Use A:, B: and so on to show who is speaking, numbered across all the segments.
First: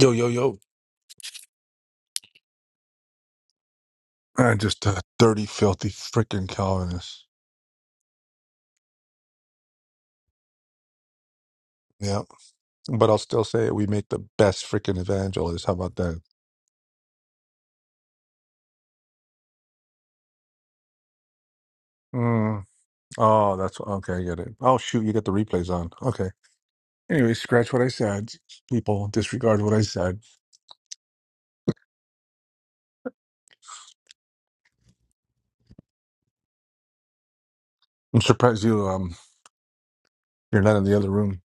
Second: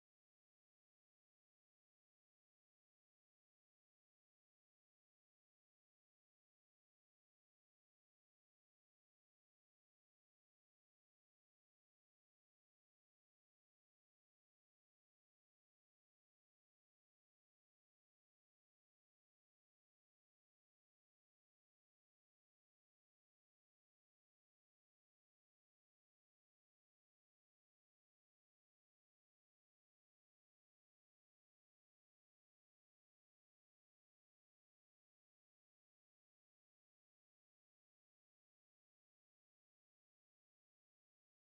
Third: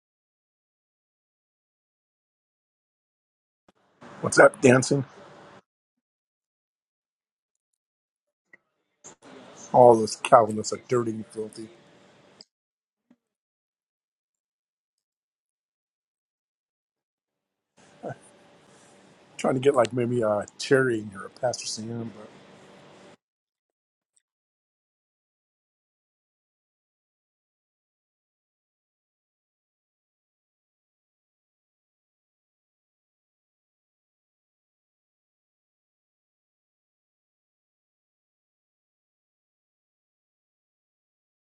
A: Yo, yo, yo.
B: What's
A: I
B: that
A: just a
B: dancing?
A: dirty, filthy freaking Calvinist.
B: All those Calvinists are dirty and filthy.
A: Yeah. But I'll still say it. We make the best freaking evangelists. How about that?
B: Trying to get like maybe a Terry in here, a Pastor Sam. But
A: Mm. Oh, that's okay. I get it. Oh, shoot. You get the replays on. Okay. Anyway, scratch what I said. People disregard what I said. I'm surprised you, um, you're not in the other room.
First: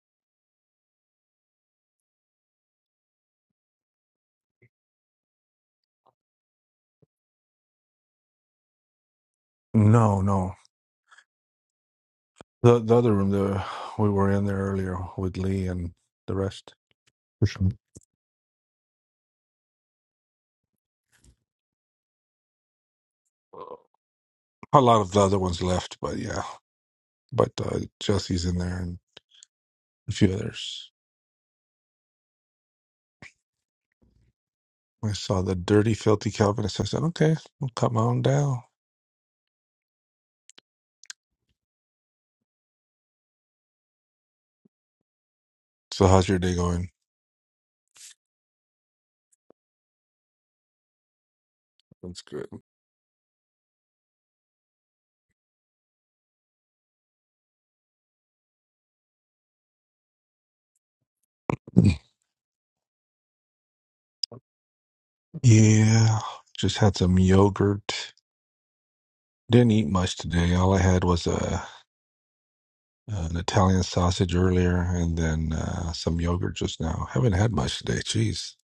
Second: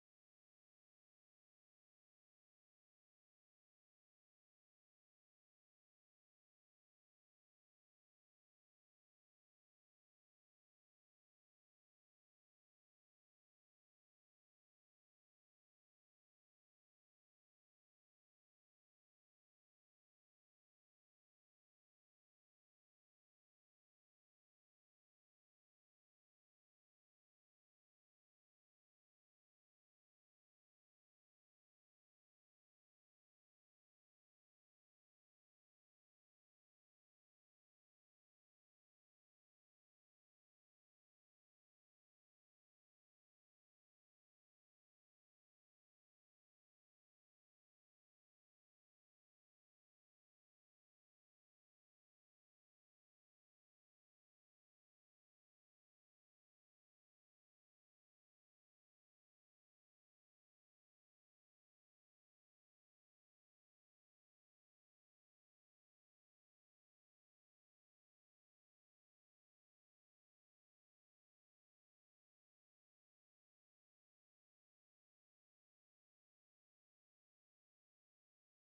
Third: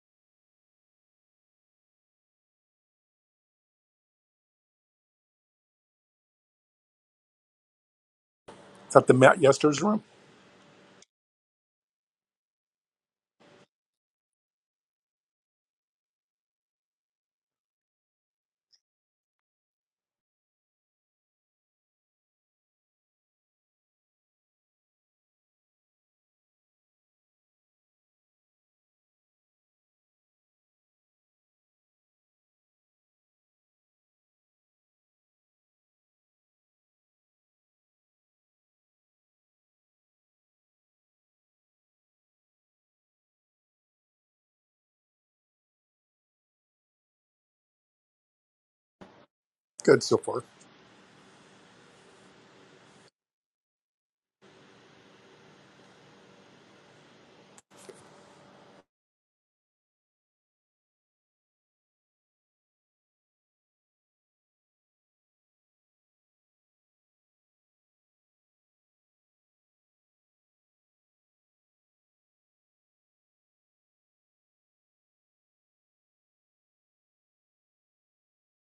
B: is that the Matt Yester's room?
A: No, no. The, the other room the, we were in there earlier with Lee and the rest. For sure. A lot of the other ones left, but yeah. But uh, Jesse's in there and a few others. I saw the dirty, filthy Calvinist. I said, okay, I'll come on down. So, how's your day going?
B: Good so far.
A: That's good. Yeah, just had some yogurt. Didn't eat much today. All I had was a, an Italian sausage earlier and then uh, some yogurt just now. Haven't had much today. Jeez.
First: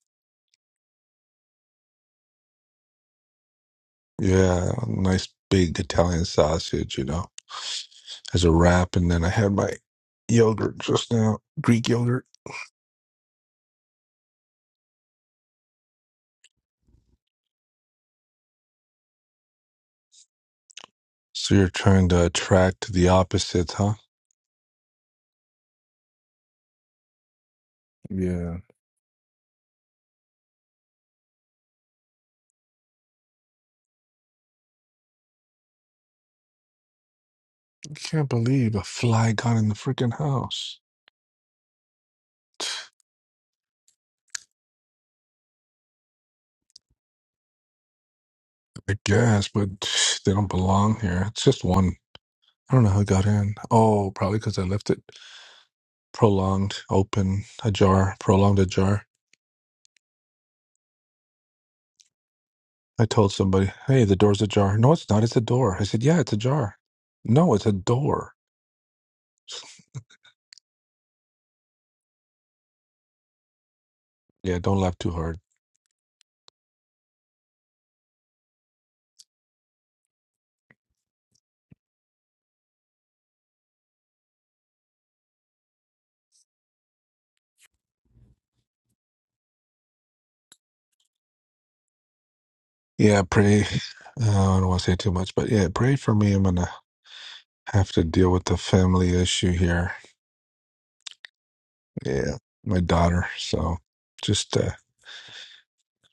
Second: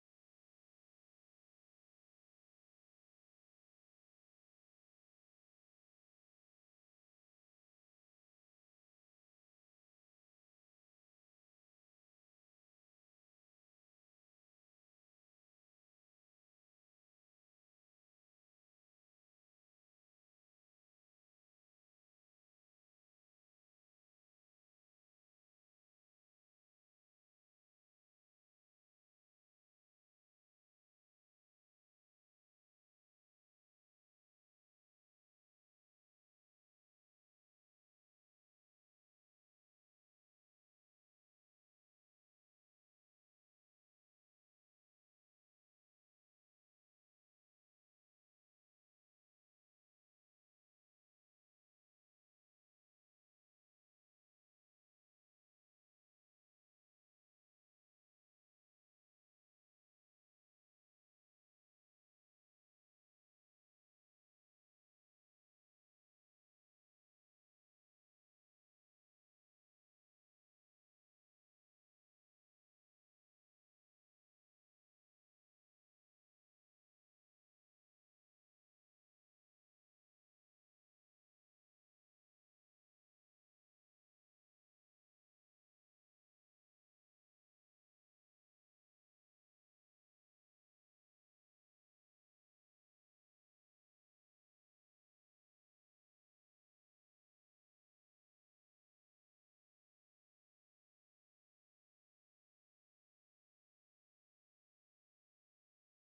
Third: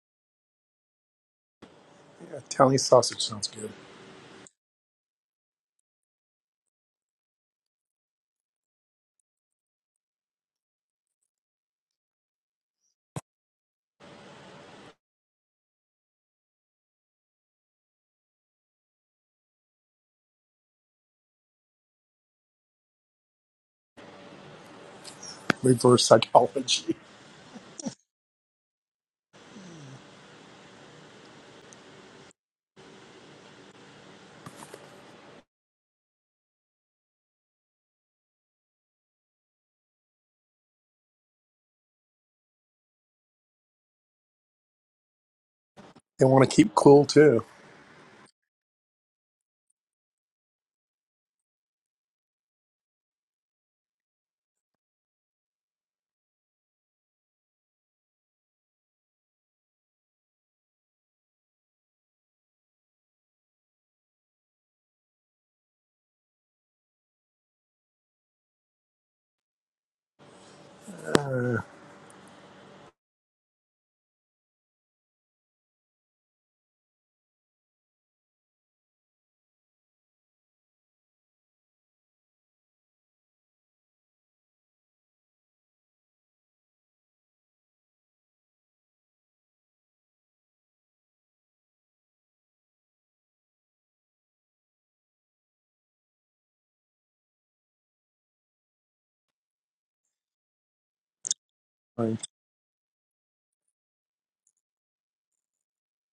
B: Yeah, Italian sausage sounds good.
A: Yeah, nice big Italian sausage, you know, as a wrap. And then I had my yogurt just now, Greek yogurt. So, you're trying to attract the opposites, huh?
B: Reverse psychology.
A: Yeah. I can't believe a fly got in the freaking house.
B: They want to keep cool too.
A: I guess, but they don't belong here. It's just one. I don't know how it got in. Oh, probably because I left it prolonged, open, ajar, prolonged ajar. I told somebody, hey, the door's ajar. No, it's not. It's a door. I said, yeah, it's ajar. No, it's a door. Yeah, don't laugh too hard. Yeah, pray. Uh, I don't want to say too much, but yeah, pray for me. I'm going to have to deal with the family issue here.
B: I mean,
A: Yeah, my daughter. So just uh,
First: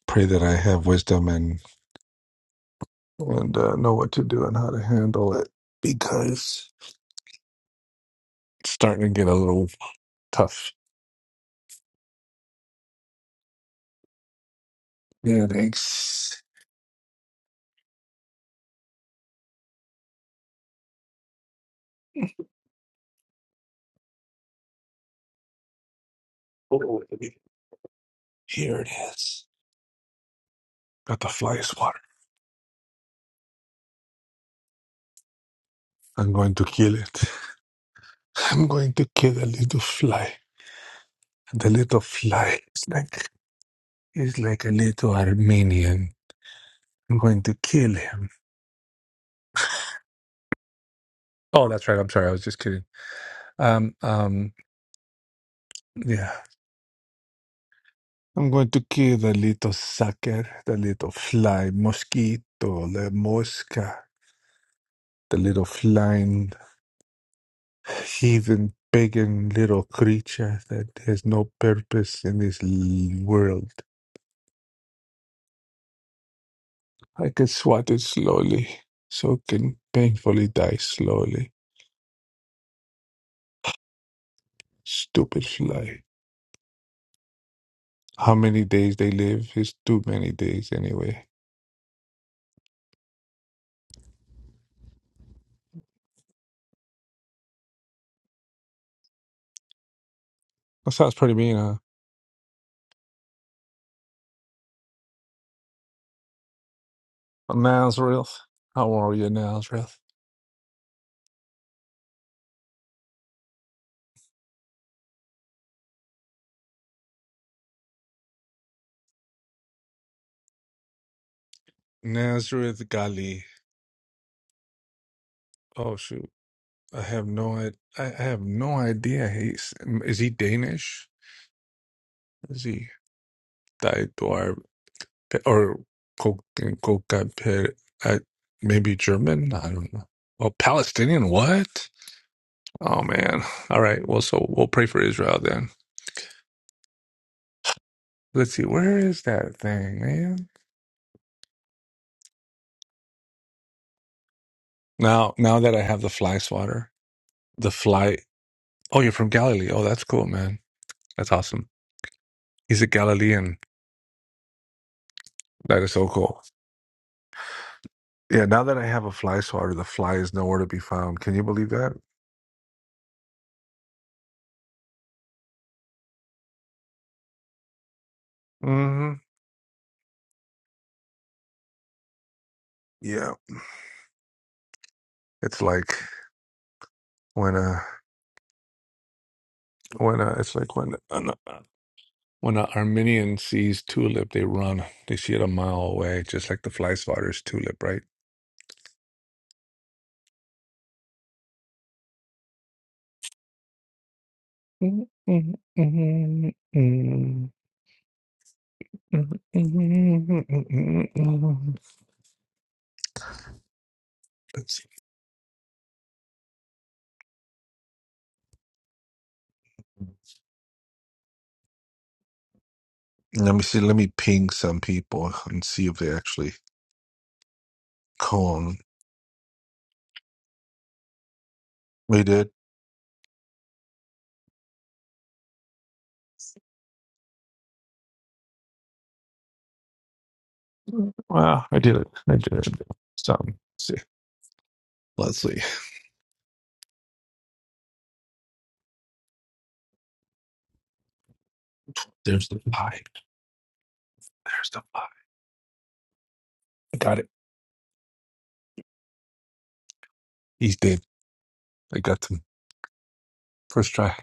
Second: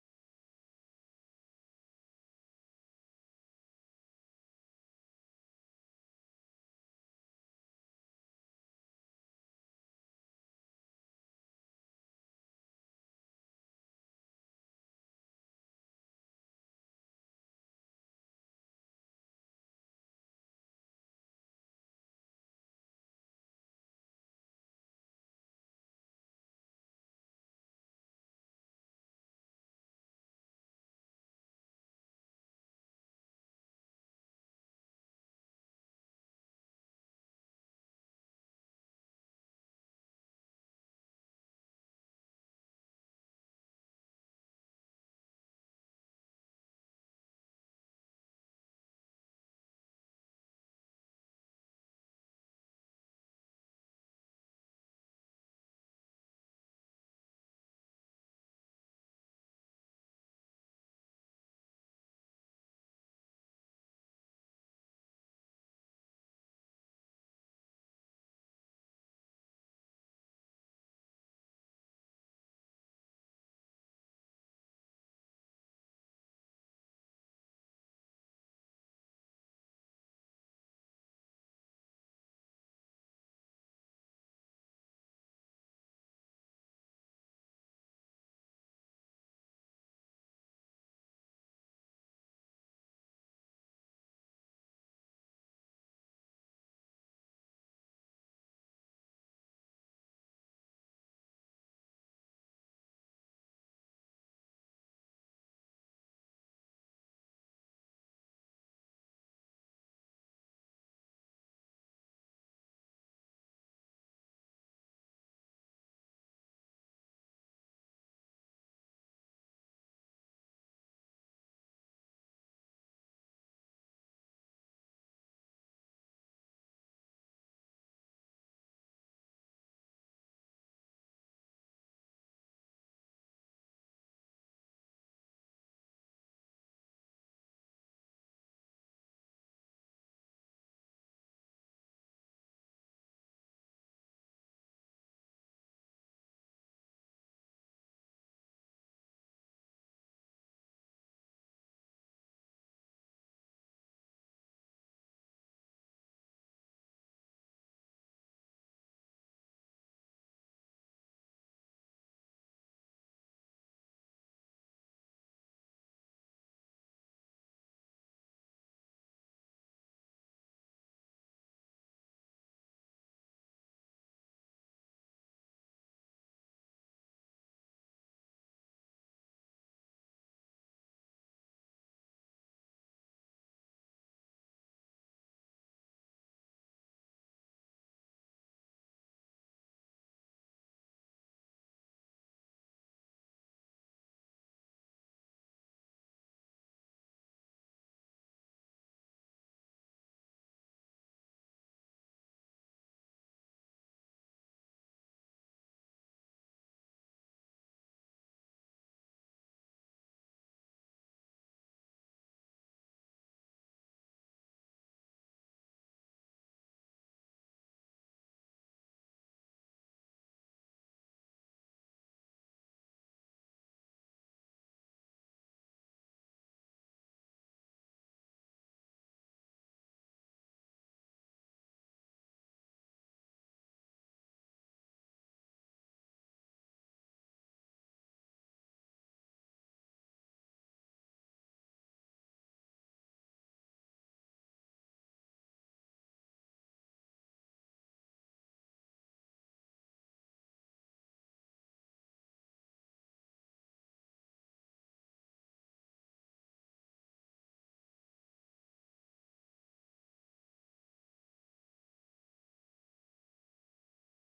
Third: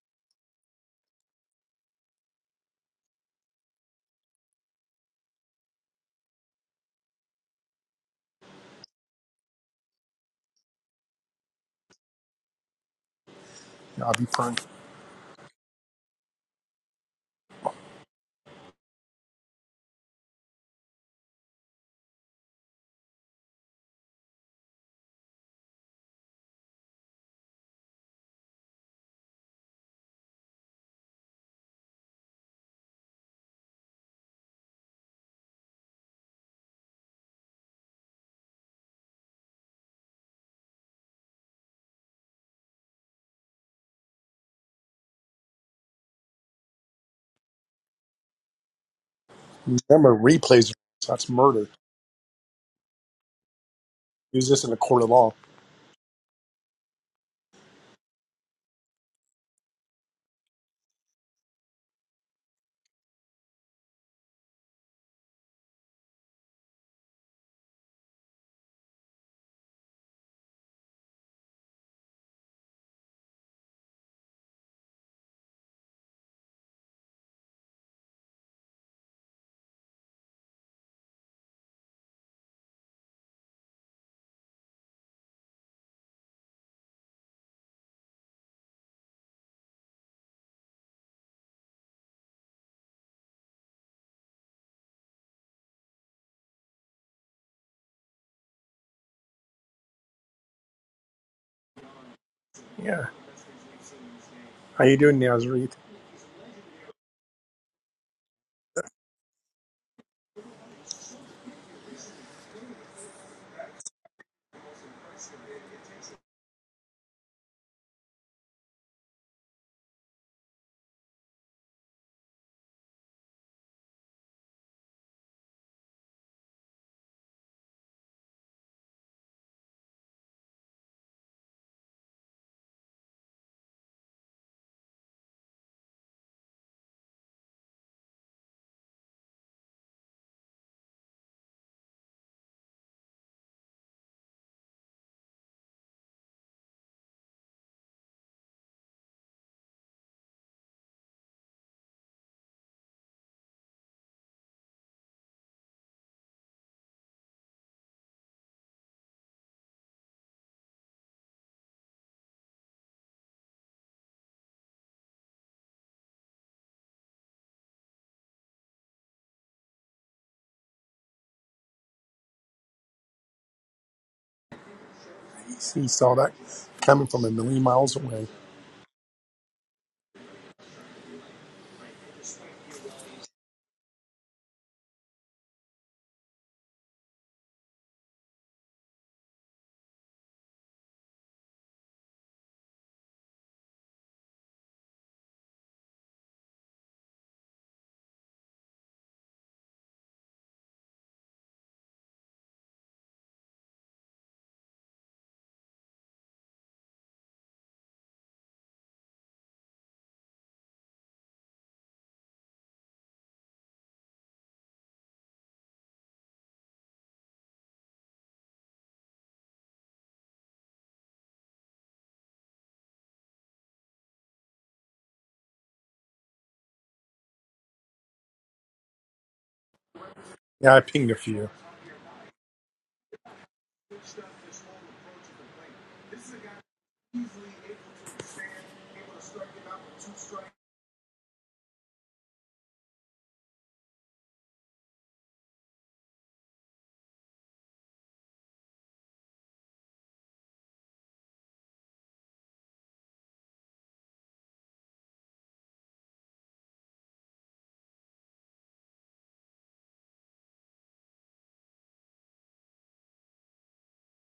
A: pray that I have wisdom and and uh, know what to do and how to handle it because it's starting to get a little tough.
B: yeah, I'll be fine.
A: Yeah, thanks. Oh, Here it is. Got the fly swatter. I'm going to kill it. I'm going to kill the little fly. The little fly. It's like it's like a little Armenian. I'm going to kill him.
B: Remember, replays, that's murder.
A: Oh, that's right. I'm sorry. I was just kidding. Um,
B: Use
A: um,
B: this in a court of law.
A: yeah. I'm going to kill the little sucker, the little fly mosquito, la mosca, the little flying heathen pagan little creature that has no purpose in this l- world. I can swat it slowly, so it can painfully die slowly. Stupid fly. How many days they live is too many days anyway. That sounds pretty mean, huh?
B: Yeah. How you doing, Nazareth?
A: Nazareth. How are you, Nazareth? Nazareth Gali. Oh shoot. I have no I, I have no idea. He's mm, is he Danish? Is he Daedwar or Kokapir? Maybe German. I don't know. Oh, Palestinian. What? Oh man. All right. Well, so we'll pray for Israel then. Let's see. Where is that thing, man? Now, now that I have the fly swatter, the fly. Oh, you're from Galilee. Oh, that's cool, man. That's awesome. He's a Galilean. That is so cool. Yeah, now that I have a fly swatter, the fly is nowhere to be found. Can you believe that?
B: He saw that coming from a million miles away.
A: hmm Yeah, it's like when a when a it's like when an, uh, when an Armenian sees tulip, they run. They see it a mile away, just like the fly swatter's tulip, right? Let's see. Let me see. Let me ping some people and see if they actually call.
B: Yeah, I pinged a few.
A: We did. Well, I did it. I did it. Some. Let's see. There's the pie. There's the pie. I got it. He's dead. I got him. First try.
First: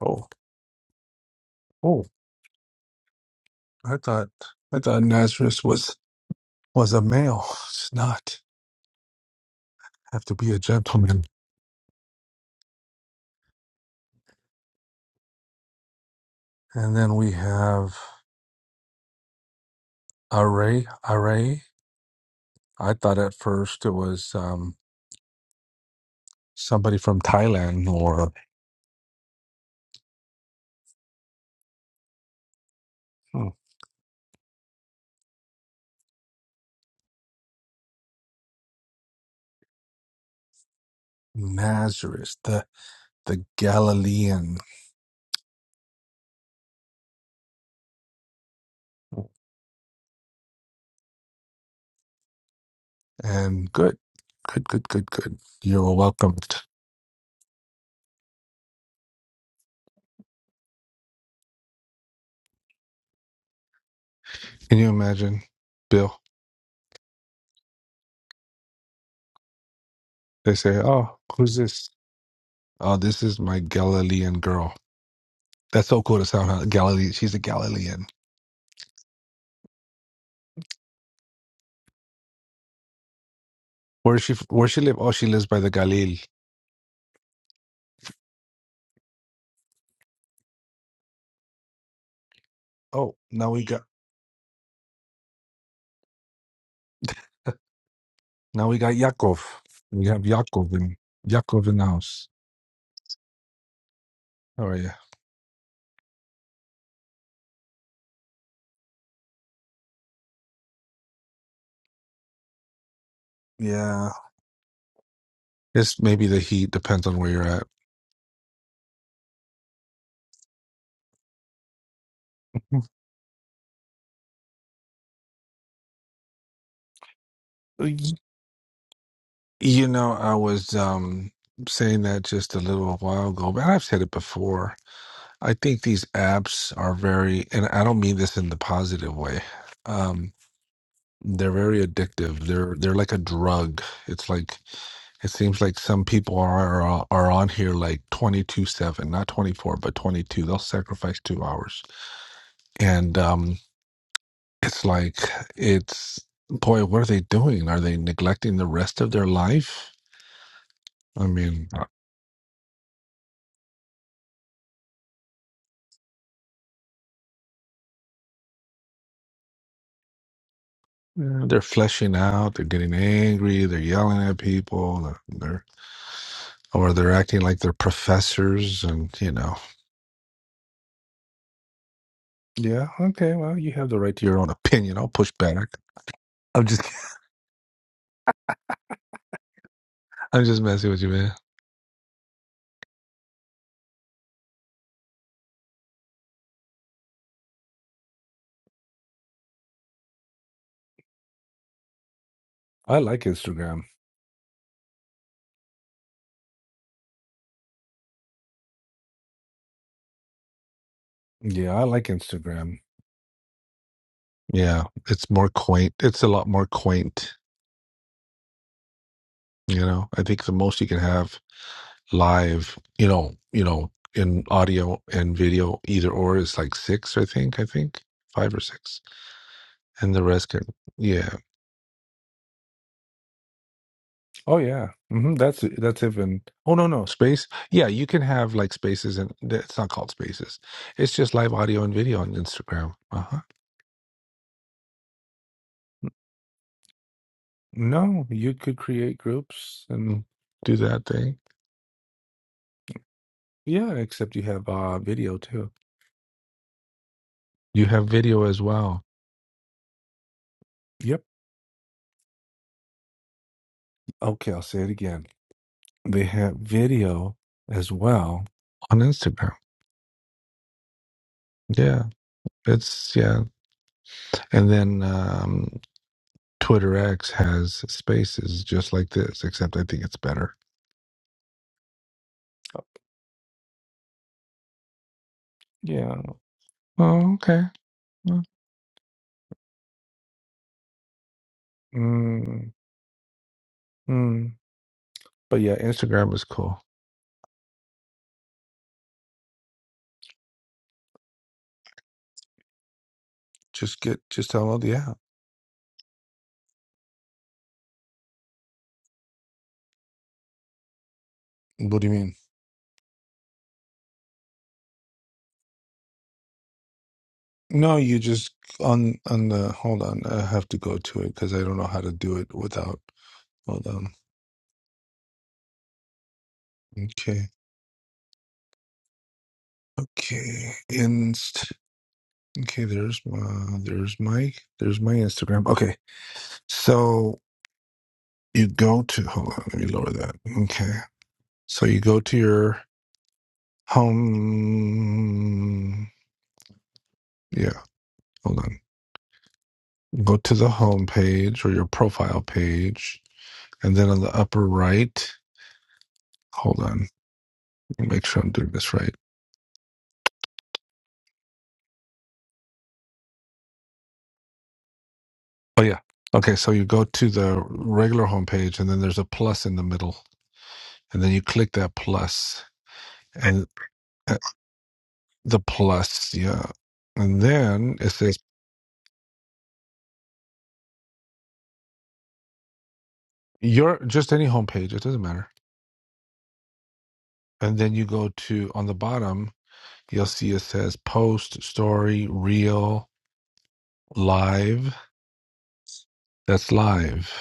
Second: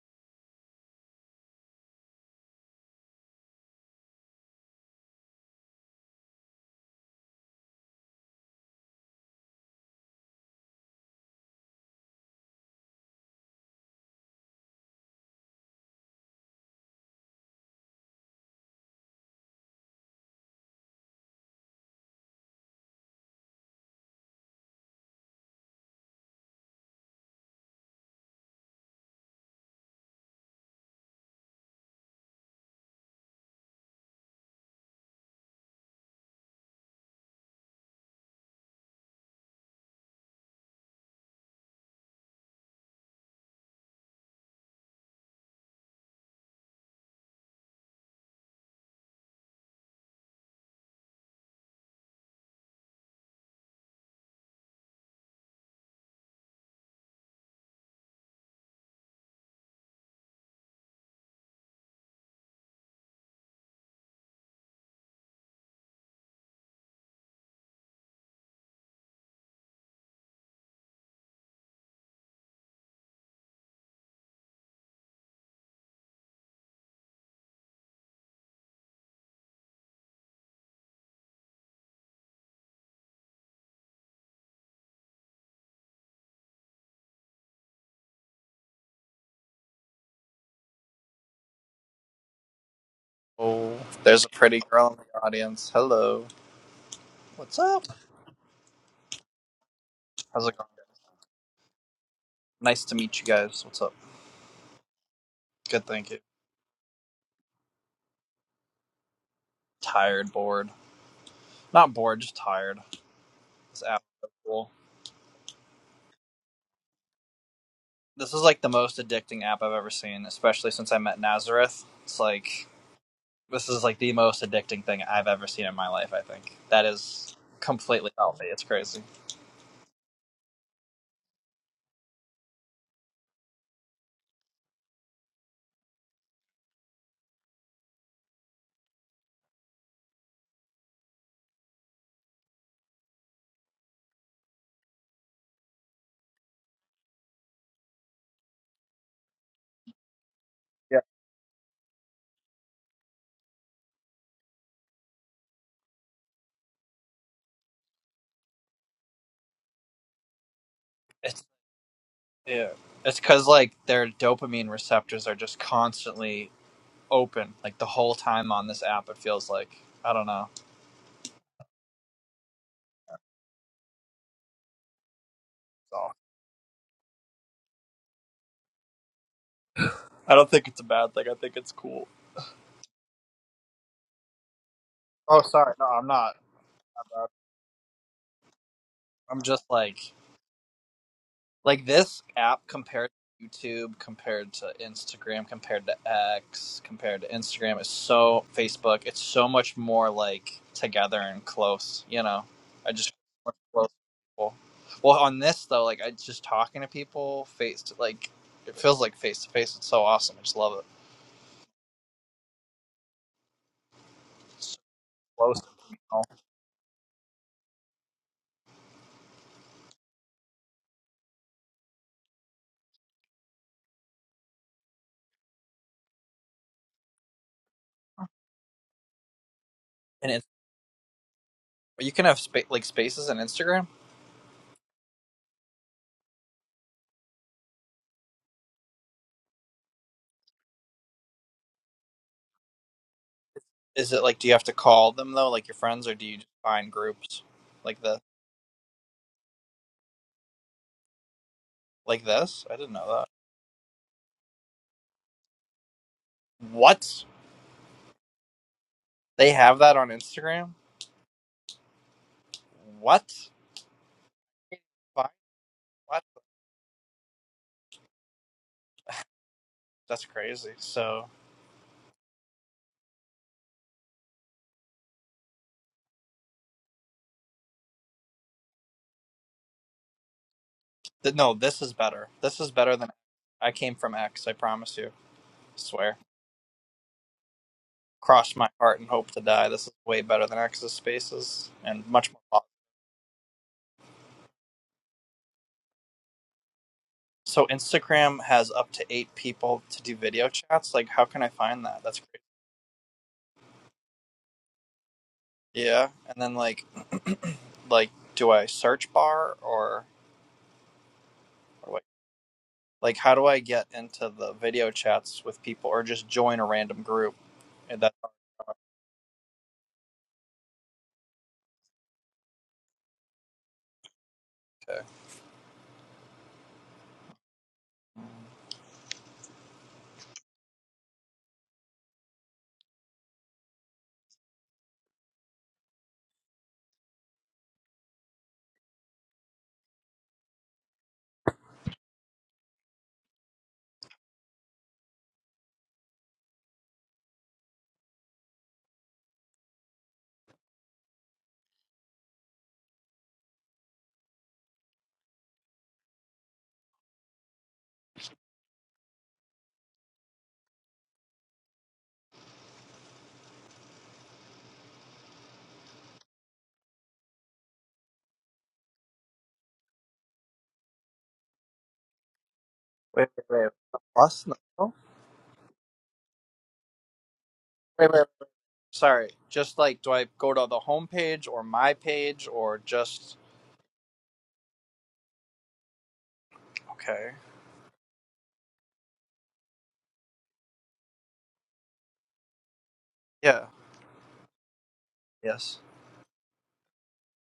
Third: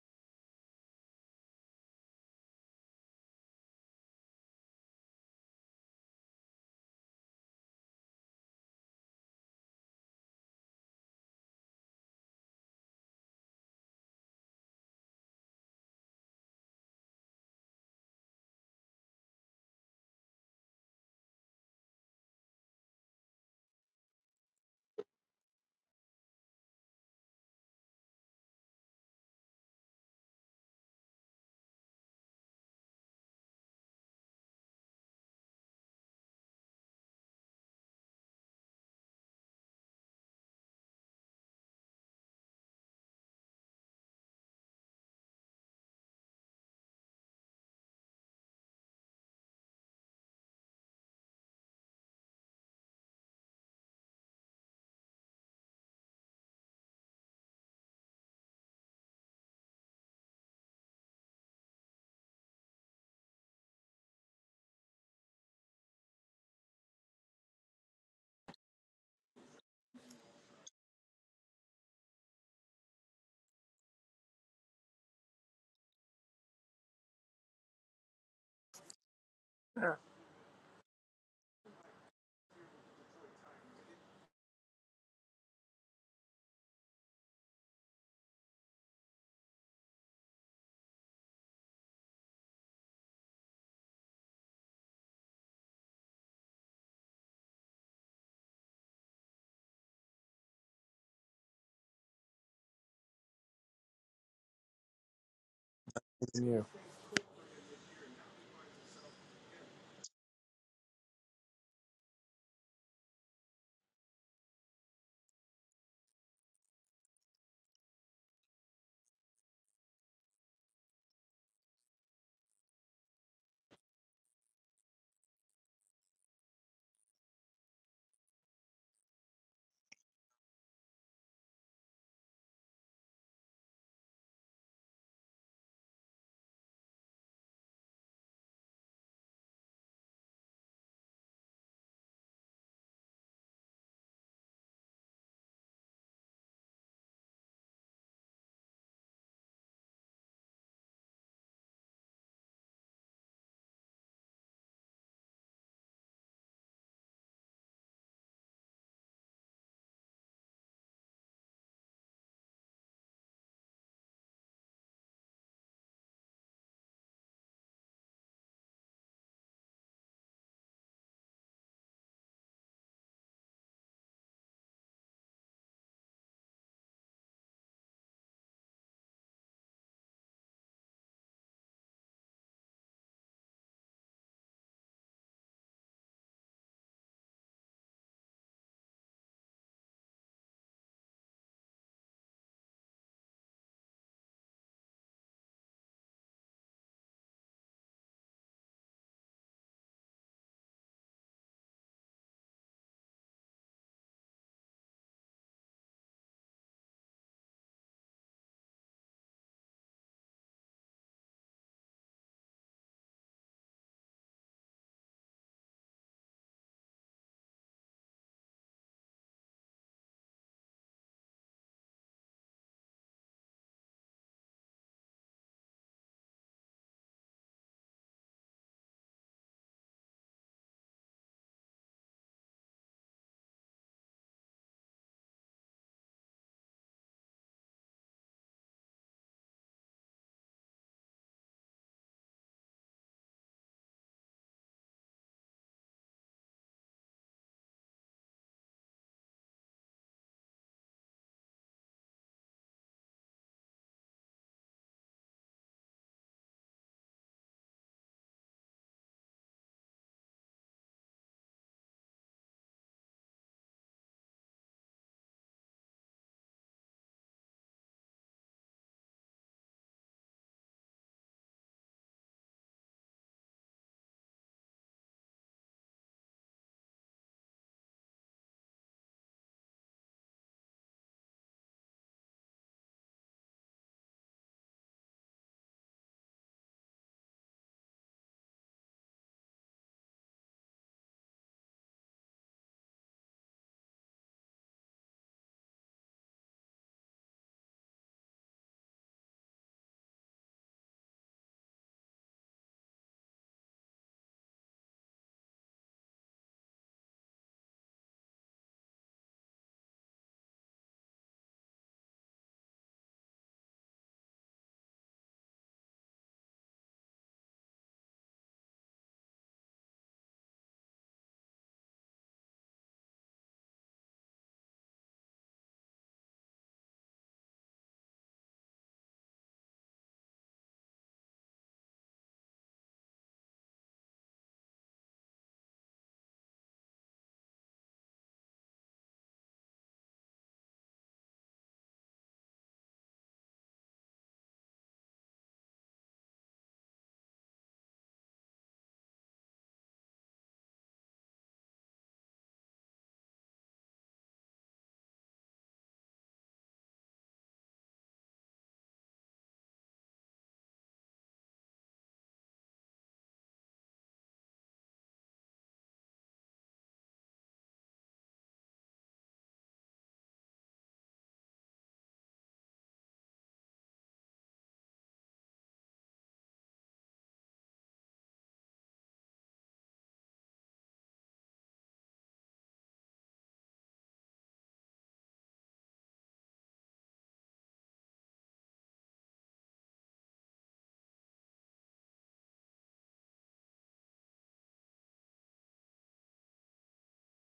A: Oh, oh! I thought I thought Nazareth was was a male. It's not. Have to be a gentleman. And then we have Array. Array. I thought at first it was um, somebody from Thailand or hmm, Nazareth. The the Galilean. And good, good, good, good, good. You're welcomed. Can you imagine, Bill? They say, "Oh, who's this? Oh, this is my Galilean girl." That's so cool to sound huh? Galilee. She's a Galilean. Where does she? f- Where she live? Oh, she lives by the Galil. Oh, now we
C: Oh,
A: got
C: there's a pretty girl in the audience. Hello. What's up?
A: now we got Yaakov. We have
C: How's it going?
A: Yaakov in Yaakov in the house.
C: Nice to meet you guys. What's up?
A: How are you?
C: Good, thank you.
B: Yeah.
C: Tired, bored. Not bored, just tired. This app
A: Yeah,
C: is so cool.
A: it's maybe the heat depends on where you're
C: This is like the most addicting app I've ever seen, especially since I met Nazareth. It's like this is like the most addicting thing I've ever seen in my life, I think. That is
A: at.
C: completely healthy. It's crazy.
A: You know, I was um, saying that just a little while ago, but I've said it before. I think these apps are very, and I don't mean this in the positive way. Um, they're very addictive. They're they're like a drug. It's like it seems like some people are are, are on here like twenty 7 not 24, but 22. They'll
C: Yeah.
A: sacrifice 2 hours. And um it's like it's boy, what are they doing? Are they neglecting the rest of their life? I
C: It's
A: mean,
C: yeah. It's cuz like their dopamine receptors are just constantly open like the whole time on this app. It feels like I don't know.
A: Yeah, they're fleshing out. They're getting angry. They're yelling at people. They're, they're
C: So
A: or they're acting like they're professors, and you know.
C: I don't think it's a bad thing. I think it's cool.
A: Yeah. Okay. Well, you have the right to your own opinion. I'll push
C: Oh,
A: back.
C: sorry, no, I'm not.
A: I'm just
C: Uh, I'm just like
A: I'm just messing with you, man.
C: like this app compared to YouTube, compared to Instagram, compared to X, compared to Instagram. It's so Facebook. It's so much more like together and close. You know, I
A: I
C: just
A: like
C: feel
A: Instagram.
C: close to people. Well, on this though, like I just talking to people face to like. It feels like face to face. It's so awesome. I just love it.
A: Yeah, I like Instagram.
C: It's so
A: Yeah, it's more
C: close.
A: quaint. It's a lot more quaint. You know, I think the most you can have live, you know, you know, in audio and video, either or is like six. I think. I think five or six, and the
C: And it's
A: rest can. Yeah
C: you can have spa- like spaces on Instagram.
A: Oh yeah, hmm that's that's even. Oh no, no space. Yeah, you can have like spaces, and it's not called spaces. It's just live audio and video on Instagram. Uh huh.
C: Is it like do you have to call them though, like your friends, or do you just find groups like the
A: No, you could create groups and do that thing.
C: like this? I didn't know that.
A: Yeah, except you have uh video too.
C: What
A: You have video as well.
C: they have that on Instagram?
A: Yep.
C: What?
A: Okay, I'll say it again.
C: Fine. What?
A: They have video as well on Instagram.
C: That's crazy. So
A: Yeah, it's yeah, and then um, Twitter X has spaces just like this, except I think it's better
C: th- no, this is better. This is better than I came from X. I promise you. swear.
A: Yeah. Oh, okay. Mm.
C: Cross my heart and hope to die. This is way better than X's spaces and much more. pop-
A: Mm. mm. But yeah, Instagram is cool.
C: So Instagram has up to eight people to do video chats. Like, how can I find that? That's crazy.
A: Just get just download the app.
C: Yeah, and then like like do I search bar or, or
A: What
C: like
A: do you mean?
C: like how do I get into the video chats with people or just join a random group?
A: No,
C: And that
A: you just on on the hold on. I have to go to it because I don't know how to do it without. Hold on. Okay. Okay. Inst. Okay. There's my there's my there's my Instagram. Okay. So you go to hold on. Let me lower that. Okay. So you go to your home. Yeah. Hold on. Go to the home page or your profile page, and then on the upper right, hold on, let me make sure I'm doing this right. Oh yeah. Okay, so you go to the regular home page, and then there's a plus in the middle, and then you click that plus,
C: wait wait
A: and
C: wait
A: uh,
C: plus no
A: the plus, yeah, and then it
C: wait wait
A: says
C: wait. sorry just like do I go to the home page or my page or just
A: your just any home page, it doesn't matter.
C: okay
A: And then you go to on the bottom, you'll see it says post, story, reel,
C: yeah
A: live.
C: yes
A: That's live.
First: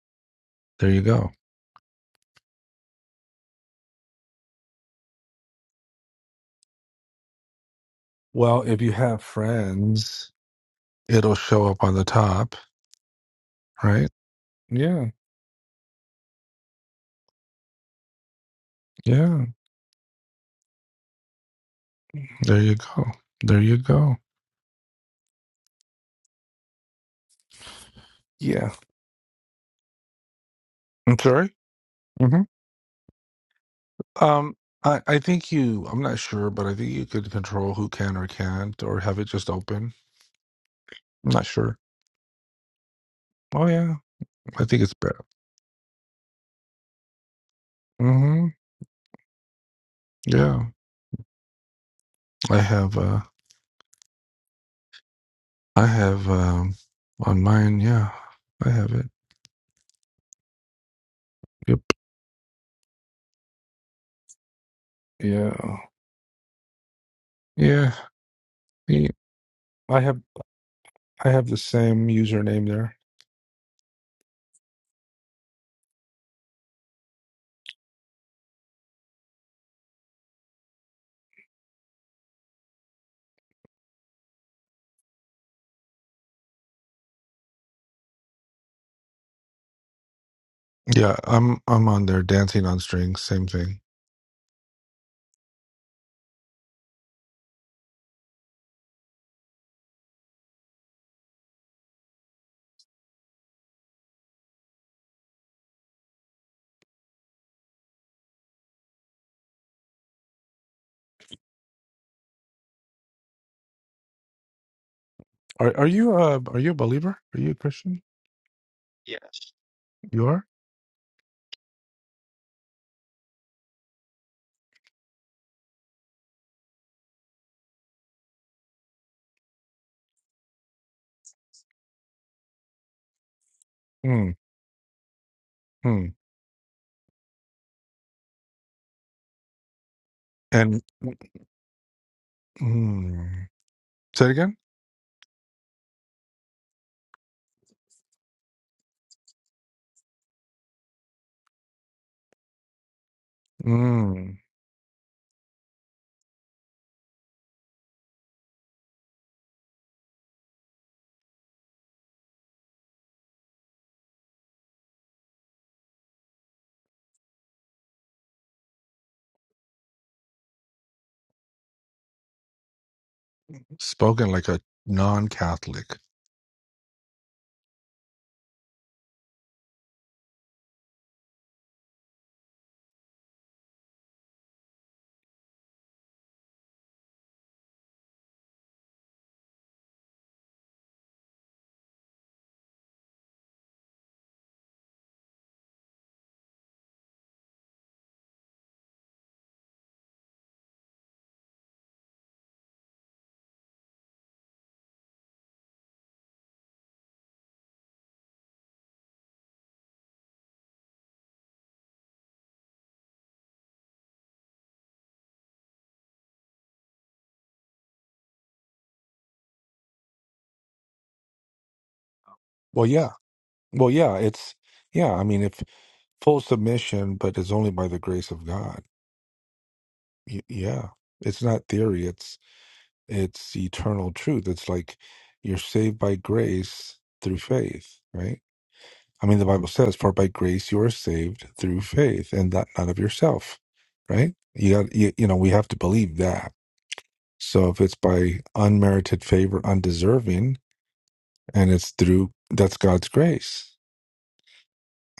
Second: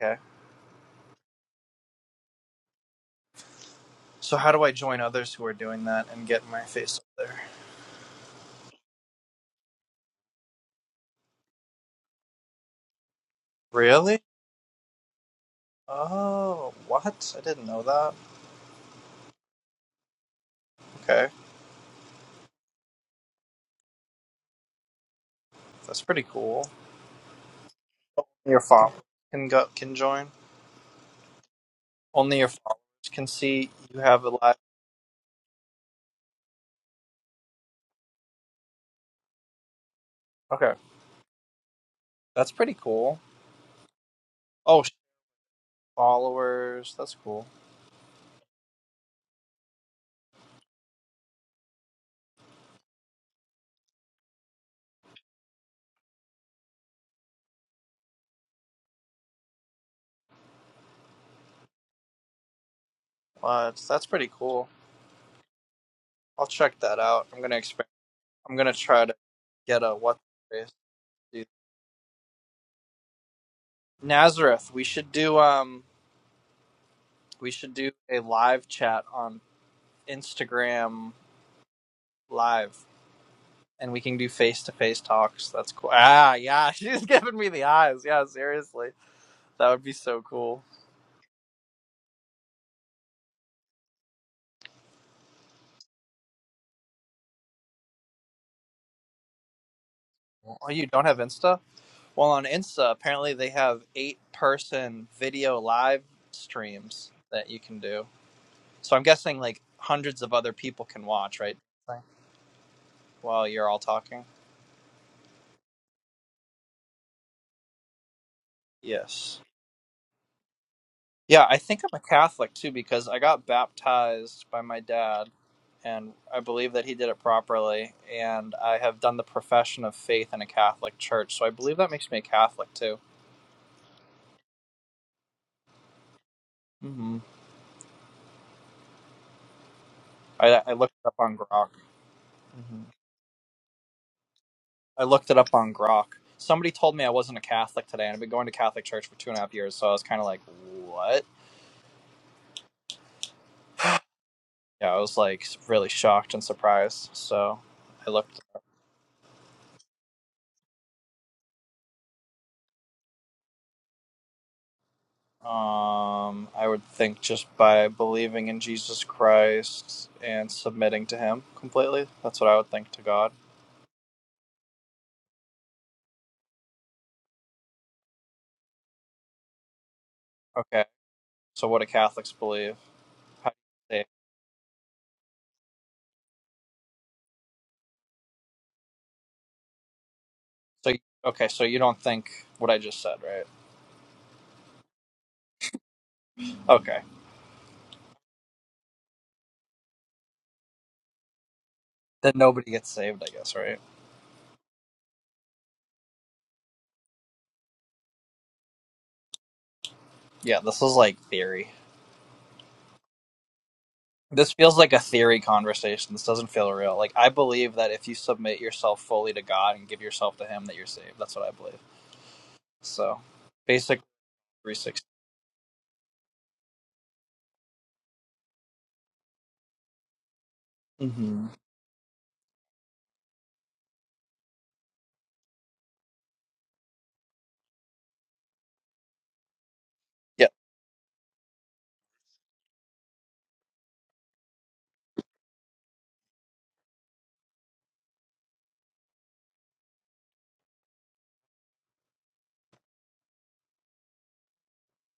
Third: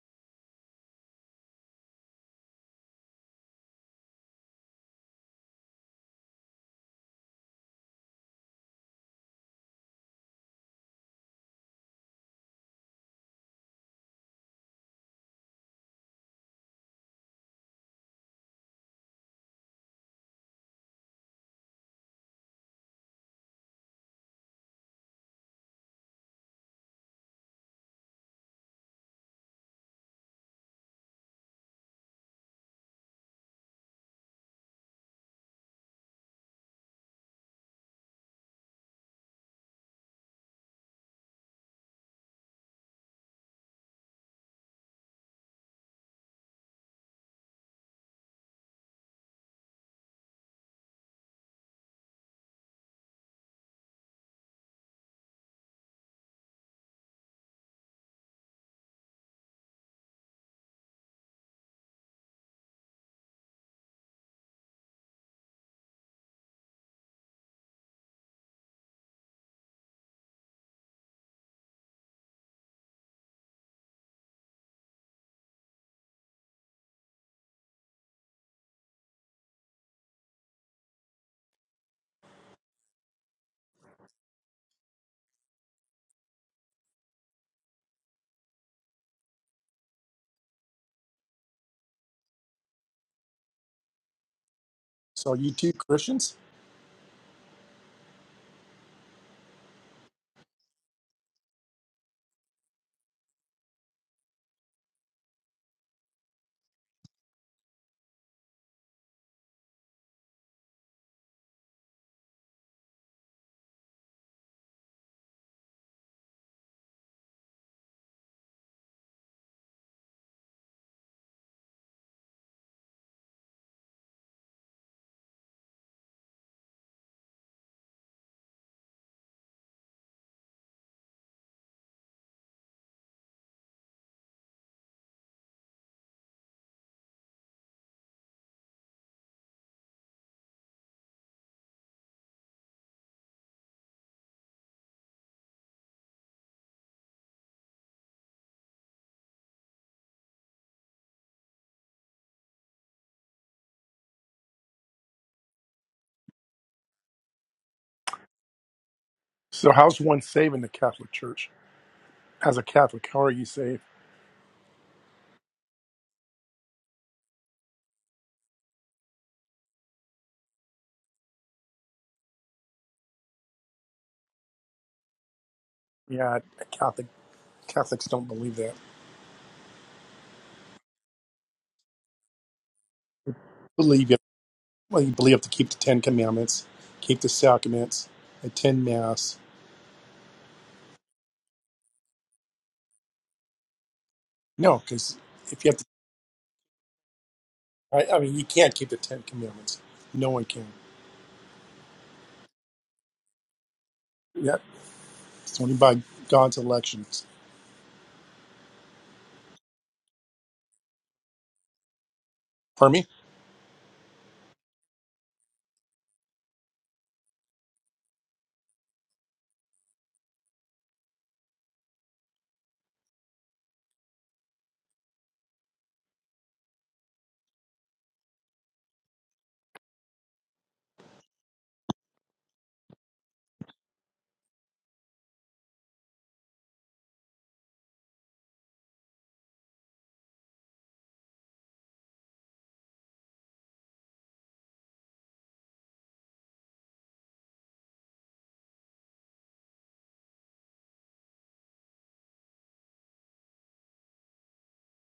C: okay
A: There you go
C: so how do I join others who are doing that and get my face up there?
A: Well, if you have friends, it'll show up on the top, right?
C: Really?
A: Yeah.
C: Oh, what? I didn't know that.
A: Yeah.
C: Okay,
A: There you go. There you go.
C: that's pretty cool. your
A: Yeah.
C: followers can go can join.
A: I'm sorry?
C: Only
A: hmm
C: your followers can see you have a
A: Um,
C: live.
A: I, I think you, I'm not sure, but I think you could control who can or can't or have it just open.
C: Okay,
A: I'm not sure.
C: that's pretty cool.
A: Oh, yeah. I think
C: Oh, sh-
A: it's better.
C: followers, that's cool.
A: hmm Yeah. I have, uh, I have, um, on mine. Yeah. I have it. Yep.
C: What? That's pretty cool.
A: Yeah.
C: I'll check that out. I'm gonna experiment.
A: Yeah.
C: I'm gonna try
A: y-
C: to get a
A: I
C: what
A: have,
C: face.
A: I
C: Dude.
A: have the same username there.
C: Nazareth. We should do um. We should do a live chat on Instagram live, and we can do face to face talks. That's cool. Ah, yeah. She's giving me the eyes. Yeah, seriously, that would be so cool.
A: Yeah, I'm I'm on there dancing on strings, same thing.
B: So you two Christians?
C: Oh, you don't have Insta? Well, on Insta, apparently they have eight person video live streams that you can do. So I'm guessing like hundreds of other people can watch, right? Right. While you're all talking.
A: Are are you uh are you a believer? Are you a Christian? Yeah.
C: Yes.
A: You are?
C: Yeah, I think I'm a Catholic too because I got baptized by my dad and I believe that he did it properly and I have done the profession of faith in a Catholic church. So I believe that makes me a Catholic too.
A: Mm, mm.
C: hmm I, I
A: And
C: looked it up on Grok. hmm
A: mm, say it again?
C: I looked it up on Grok. Somebody told me I wasn't a Catholic today, and I've been going to Catholic church for two and a half years, so I was kind of like, what?
A: Mm.
C: Yeah, I was like really shocked and surprised. So I looked.
B: So how's one saving the Catholic Church? As a Catholic, how are you safe?
C: Um, I would think just by believing in Jesus Christ and submitting to Him completely. That's what I would think to God.
A: Spoken like a non-Catholic.
B: Yeah, Catholic Catholics don't believe that.
C: Okay. So what do Catholics believe? How do you say?
B: Believe you, well, you believe you have to keep the Ten Commandments, keep the sacraments, attend Mass.
C: So okay, so you don't think what I just said, right?
B: No, because if you have to,
C: Okay.
B: I, I mean, you can't keep the Ten Commandments. No one can.
C: Then nobody gets saved, I guess, right?
B: Yeah, it's only by God's elections.
C: Yeah, this is like theory.
B: Pardon me?
C: This feels like a theory conversation. This doesn't feel real. Like I believe that if you submit yourself fully to God and give yourself to Him, that you're saved. That's what I believe.
A: Well, yeah.
C: So,
A: Well,
C: basic
A: yeah, it's
C: three sixty.
A: yeah, I mean if full submission, but it's only by the grace of God. Y- yeah. It's
C: Mm-hmm.
A: not theory, it's it's eternal truth. It's like you're saved by grace through faith, right? I mean, the Bible says, "For by
C: Yep.
A: grace you are saved through faith, and that not of yourself." Right? You got you, you know we have to believe that. So if it's by unmerited favor, undeserving, and it's through that's God's grace,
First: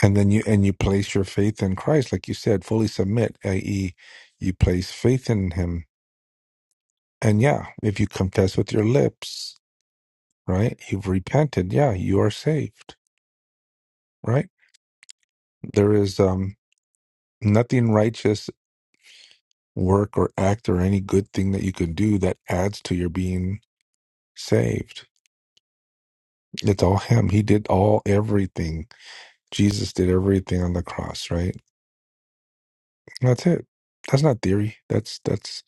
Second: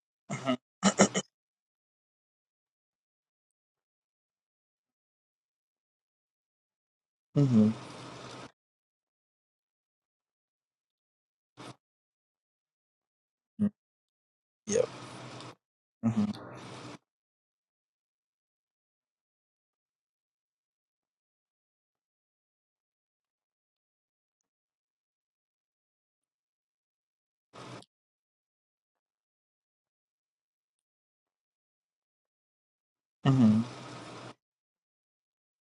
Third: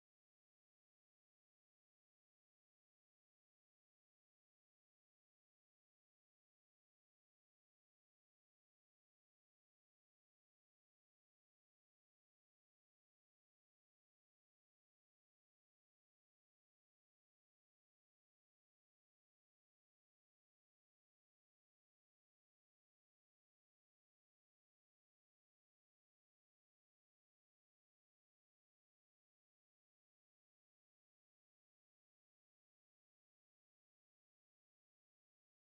A: and then you and you place
C: Mm-hmm.
A: your faith in Christ, like you said, fully submit, i.e., you place faith in Him. And yeah,
C: Mm-hmm.
A: if you confess with your lips, right, you've repented. Yeah, you are saved. Right?
C: Yep.
A: There is
C: hmm
A: um, nothing righteous work or act or any good thing that you can do that adds to your being saved. It's all Him. He did all everything. Jesus did everything on the cross, right? That's
C: hmm
A: it. That's not theory. That's that's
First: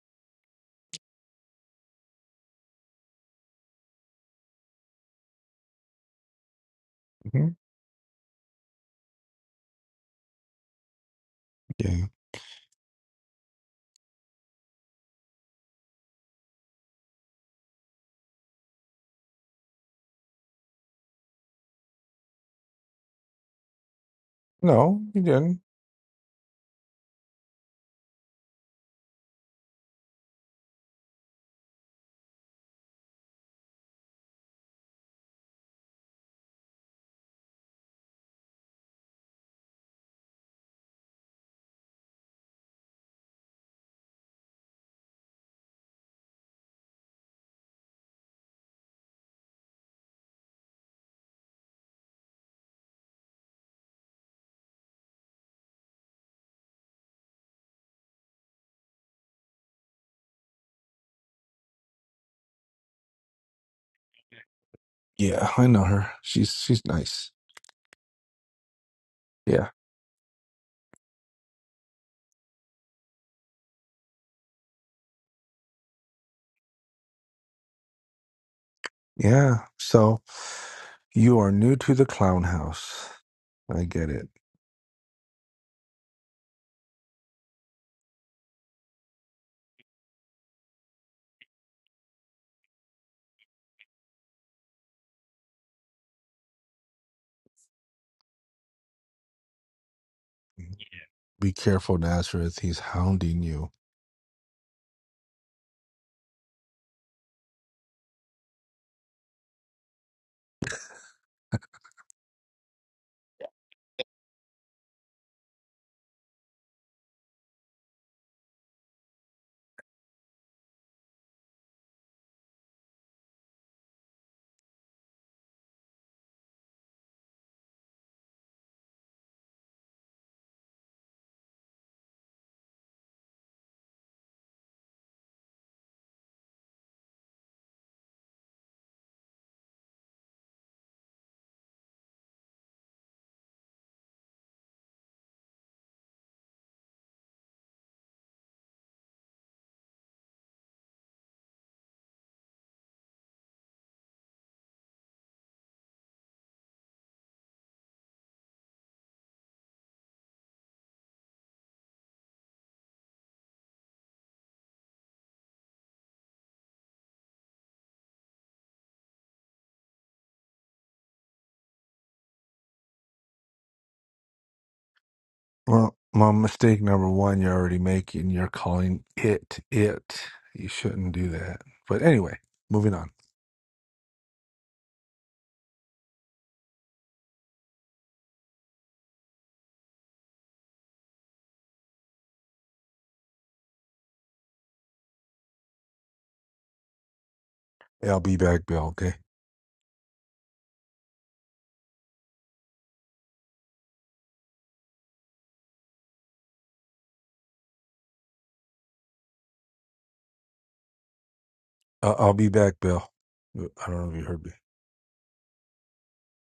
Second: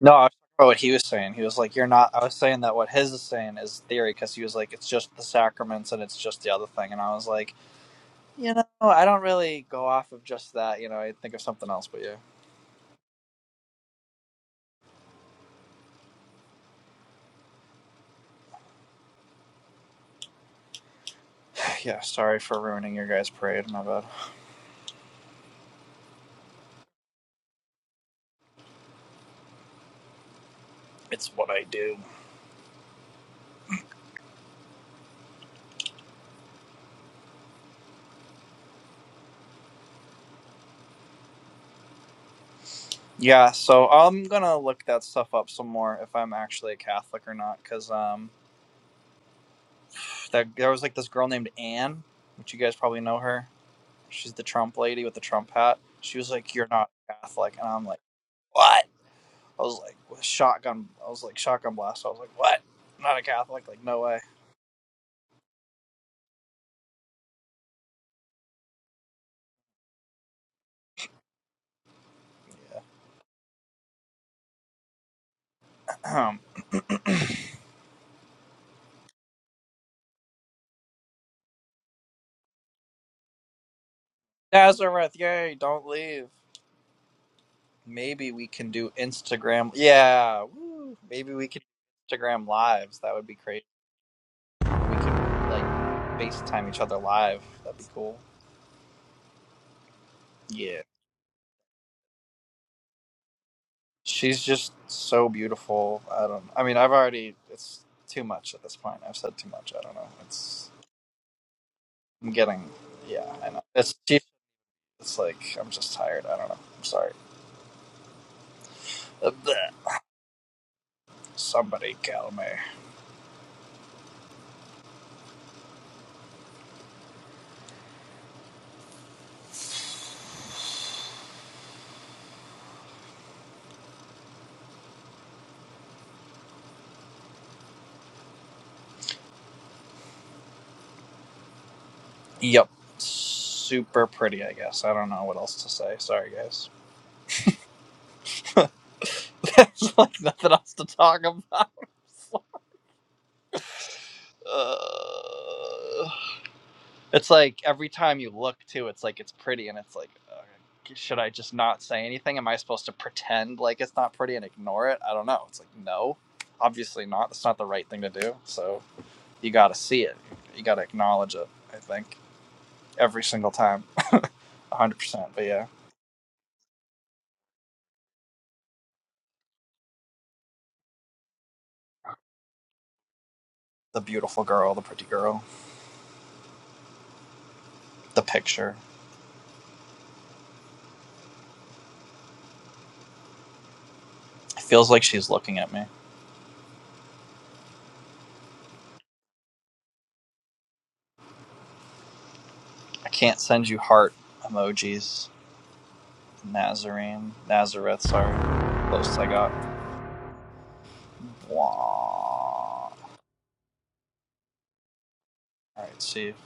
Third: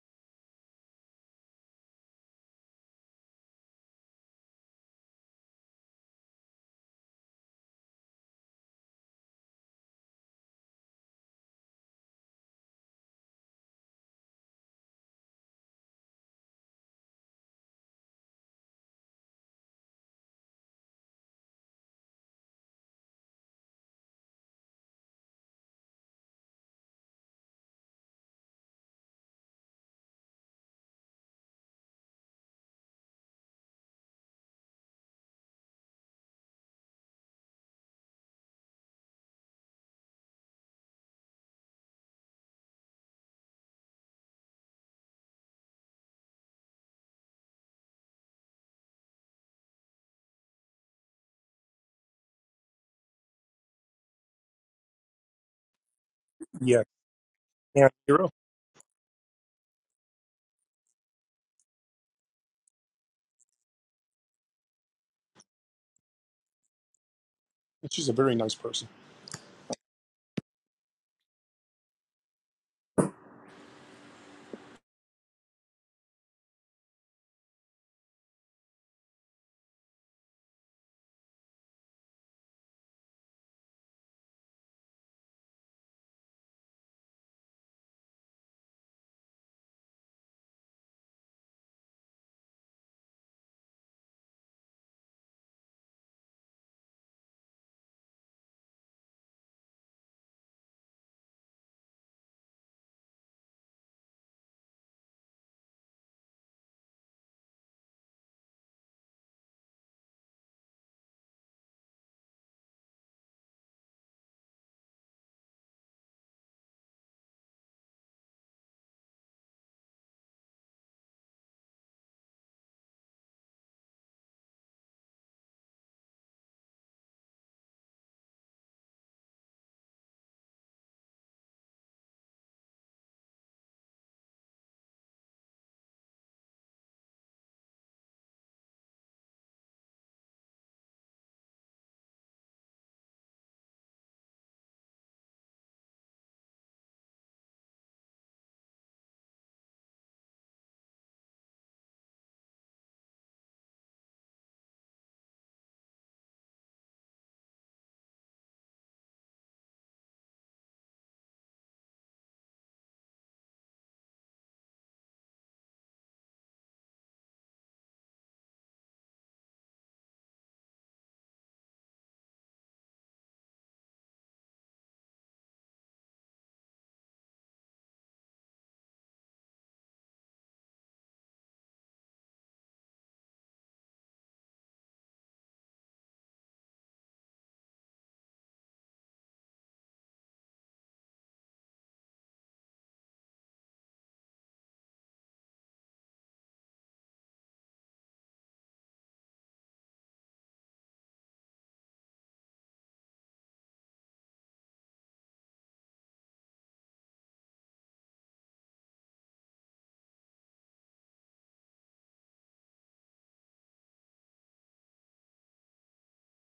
C: No, I was talking about what he was saying. He was like, "You're not." I was saying that what his is saying is theory because he was like, "It's just the sacraments and it's just the other thing," and I was like,
A: mhm,
C: "You know, I don't really go off of just that. You know, I think of something else." But
A: yeah.
C: yeah, yeah. Sorry for ruining your guys' parade. My bad.
A: No, he didn't.
C: It's what I do. Yeah, so I'm gonna look that stuff up some more if I'm actually a Catholic or not, because um, that, there was like this girl named Anne, which you guys probably know her. She's the Trump lady with the Trump hat. She was like, "You're
B: Yeah,
C: not Catholic," and I'm
B: and
C: like,
B: hero?
C: "What?" I was like, "Shotgun." I was like, "Shotgun blast." I was like, "What?" I'm not a Catholic. Like, no way.
A: Yeah, I know her. She's she's nice.
B: She's a very nice person.
A: Yeah, yeah. So you are new to the clown house. I get it.
C: Nazareth, yay! Don't leave. Maybe we can do Instagram. Yeah, woo. maybe we can do Instagram lives. That would be crazy. we could like FaceTime each other live. That'd be cool. Yeah.
A: Be careful, Nazareth. He's hounding you.
C: She's just so beautiful. I don't. I mean, I've already. It's too much at this point. I've said too much. I don't know. It's. I'm getting. Yeah, I know. It's cheap. It's like I'm just tired. I don't know. I'm sorry. Uh, Somebody call me. Yep. Super pretty. I guess. I don't know what else to say. Sorry, guys. There's like nothing else to talk about. uh... It's like every time you look too, it's like it's pretty, and it's like, uh, should I just not say anything? Am I supposed to pretend like it's not pretty and ignore it? I don't know. It's like no, obviously not. That's not the right thing to do. So you got to see it. You got to acknowledge it. I think every single time, one hundred percent. But yeah,
A: Well, my mistake number one you're already making. You're calling it it. You shouldn't do that. But anyway, moving on.
C: the beautiful girl, the pretty girl, the picture. It feels like she's looking at me.
A: Hey, I'll be back, Bill. Okay.
C: I can't send you heart emojis. Nazarene, Nazareth. Sorry, close I got.
A: Uh, I'll be back,
C: Wah.
A: Bill. I don't know if you heard me.
C: Alright, see if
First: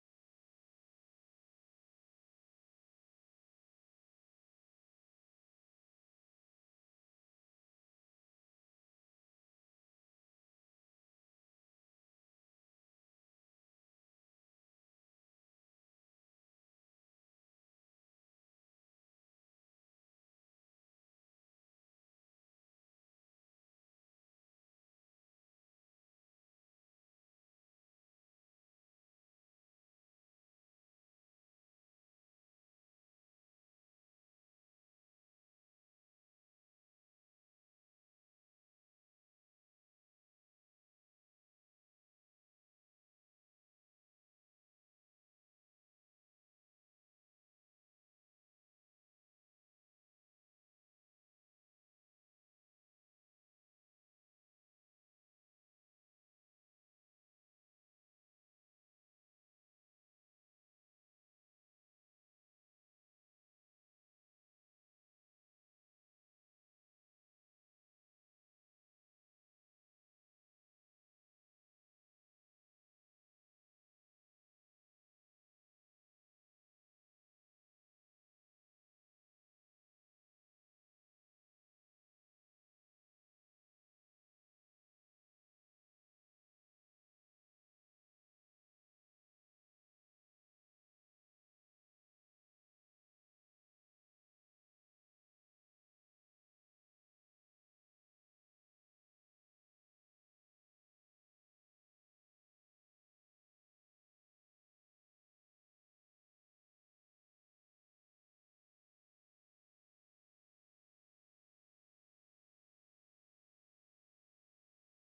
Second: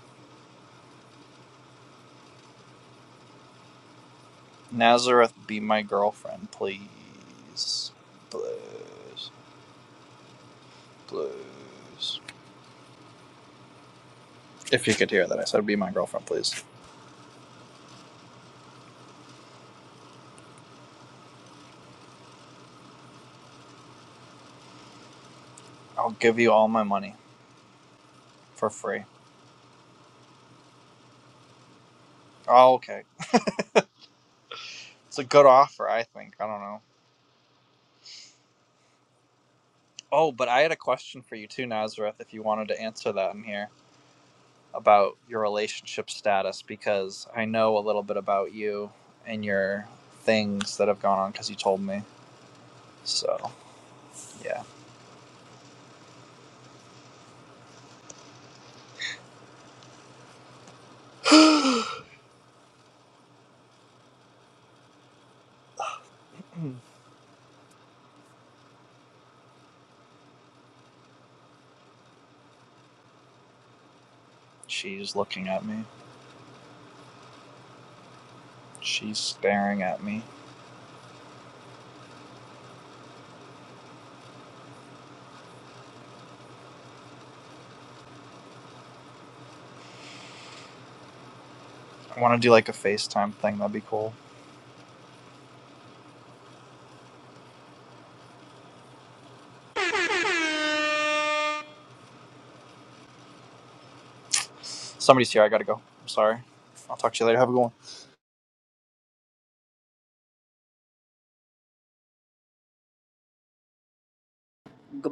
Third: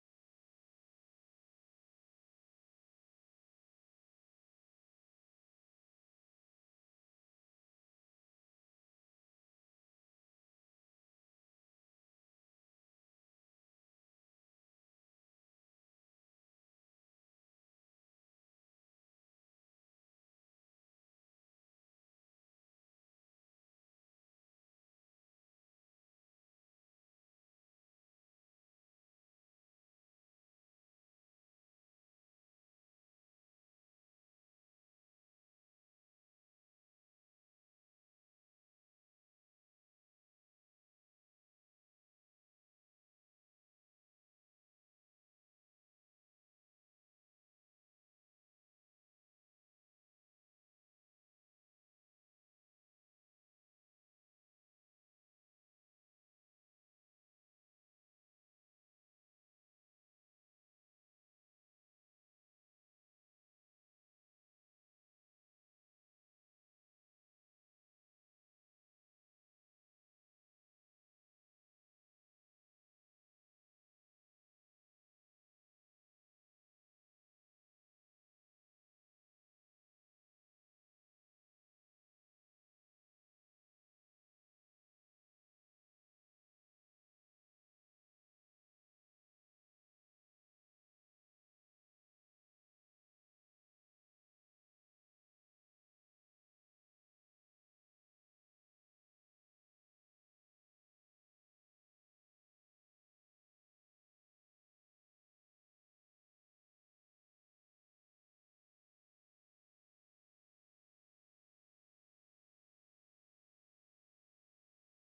C: Nazareth be my girlfriend, please. Please. Please. If you could hear that, I said be my girlfriend, please. I'll give you all my money for free. Oh, okay. It's a good offer, I think. I don't know. Oh, but I had a question for you too, Nazareth, if you wanted to answer that in here about your relationship status, because I know a little bit about you and your things that have gone on because you told me. So, yeah. She's looking at me. She's staring at me. I want to do like a FaceTime thing. That'd be cool. Somebody's here. I gotta go. I'm sorry. I'll talk to you later. Have a good one. Goodbye.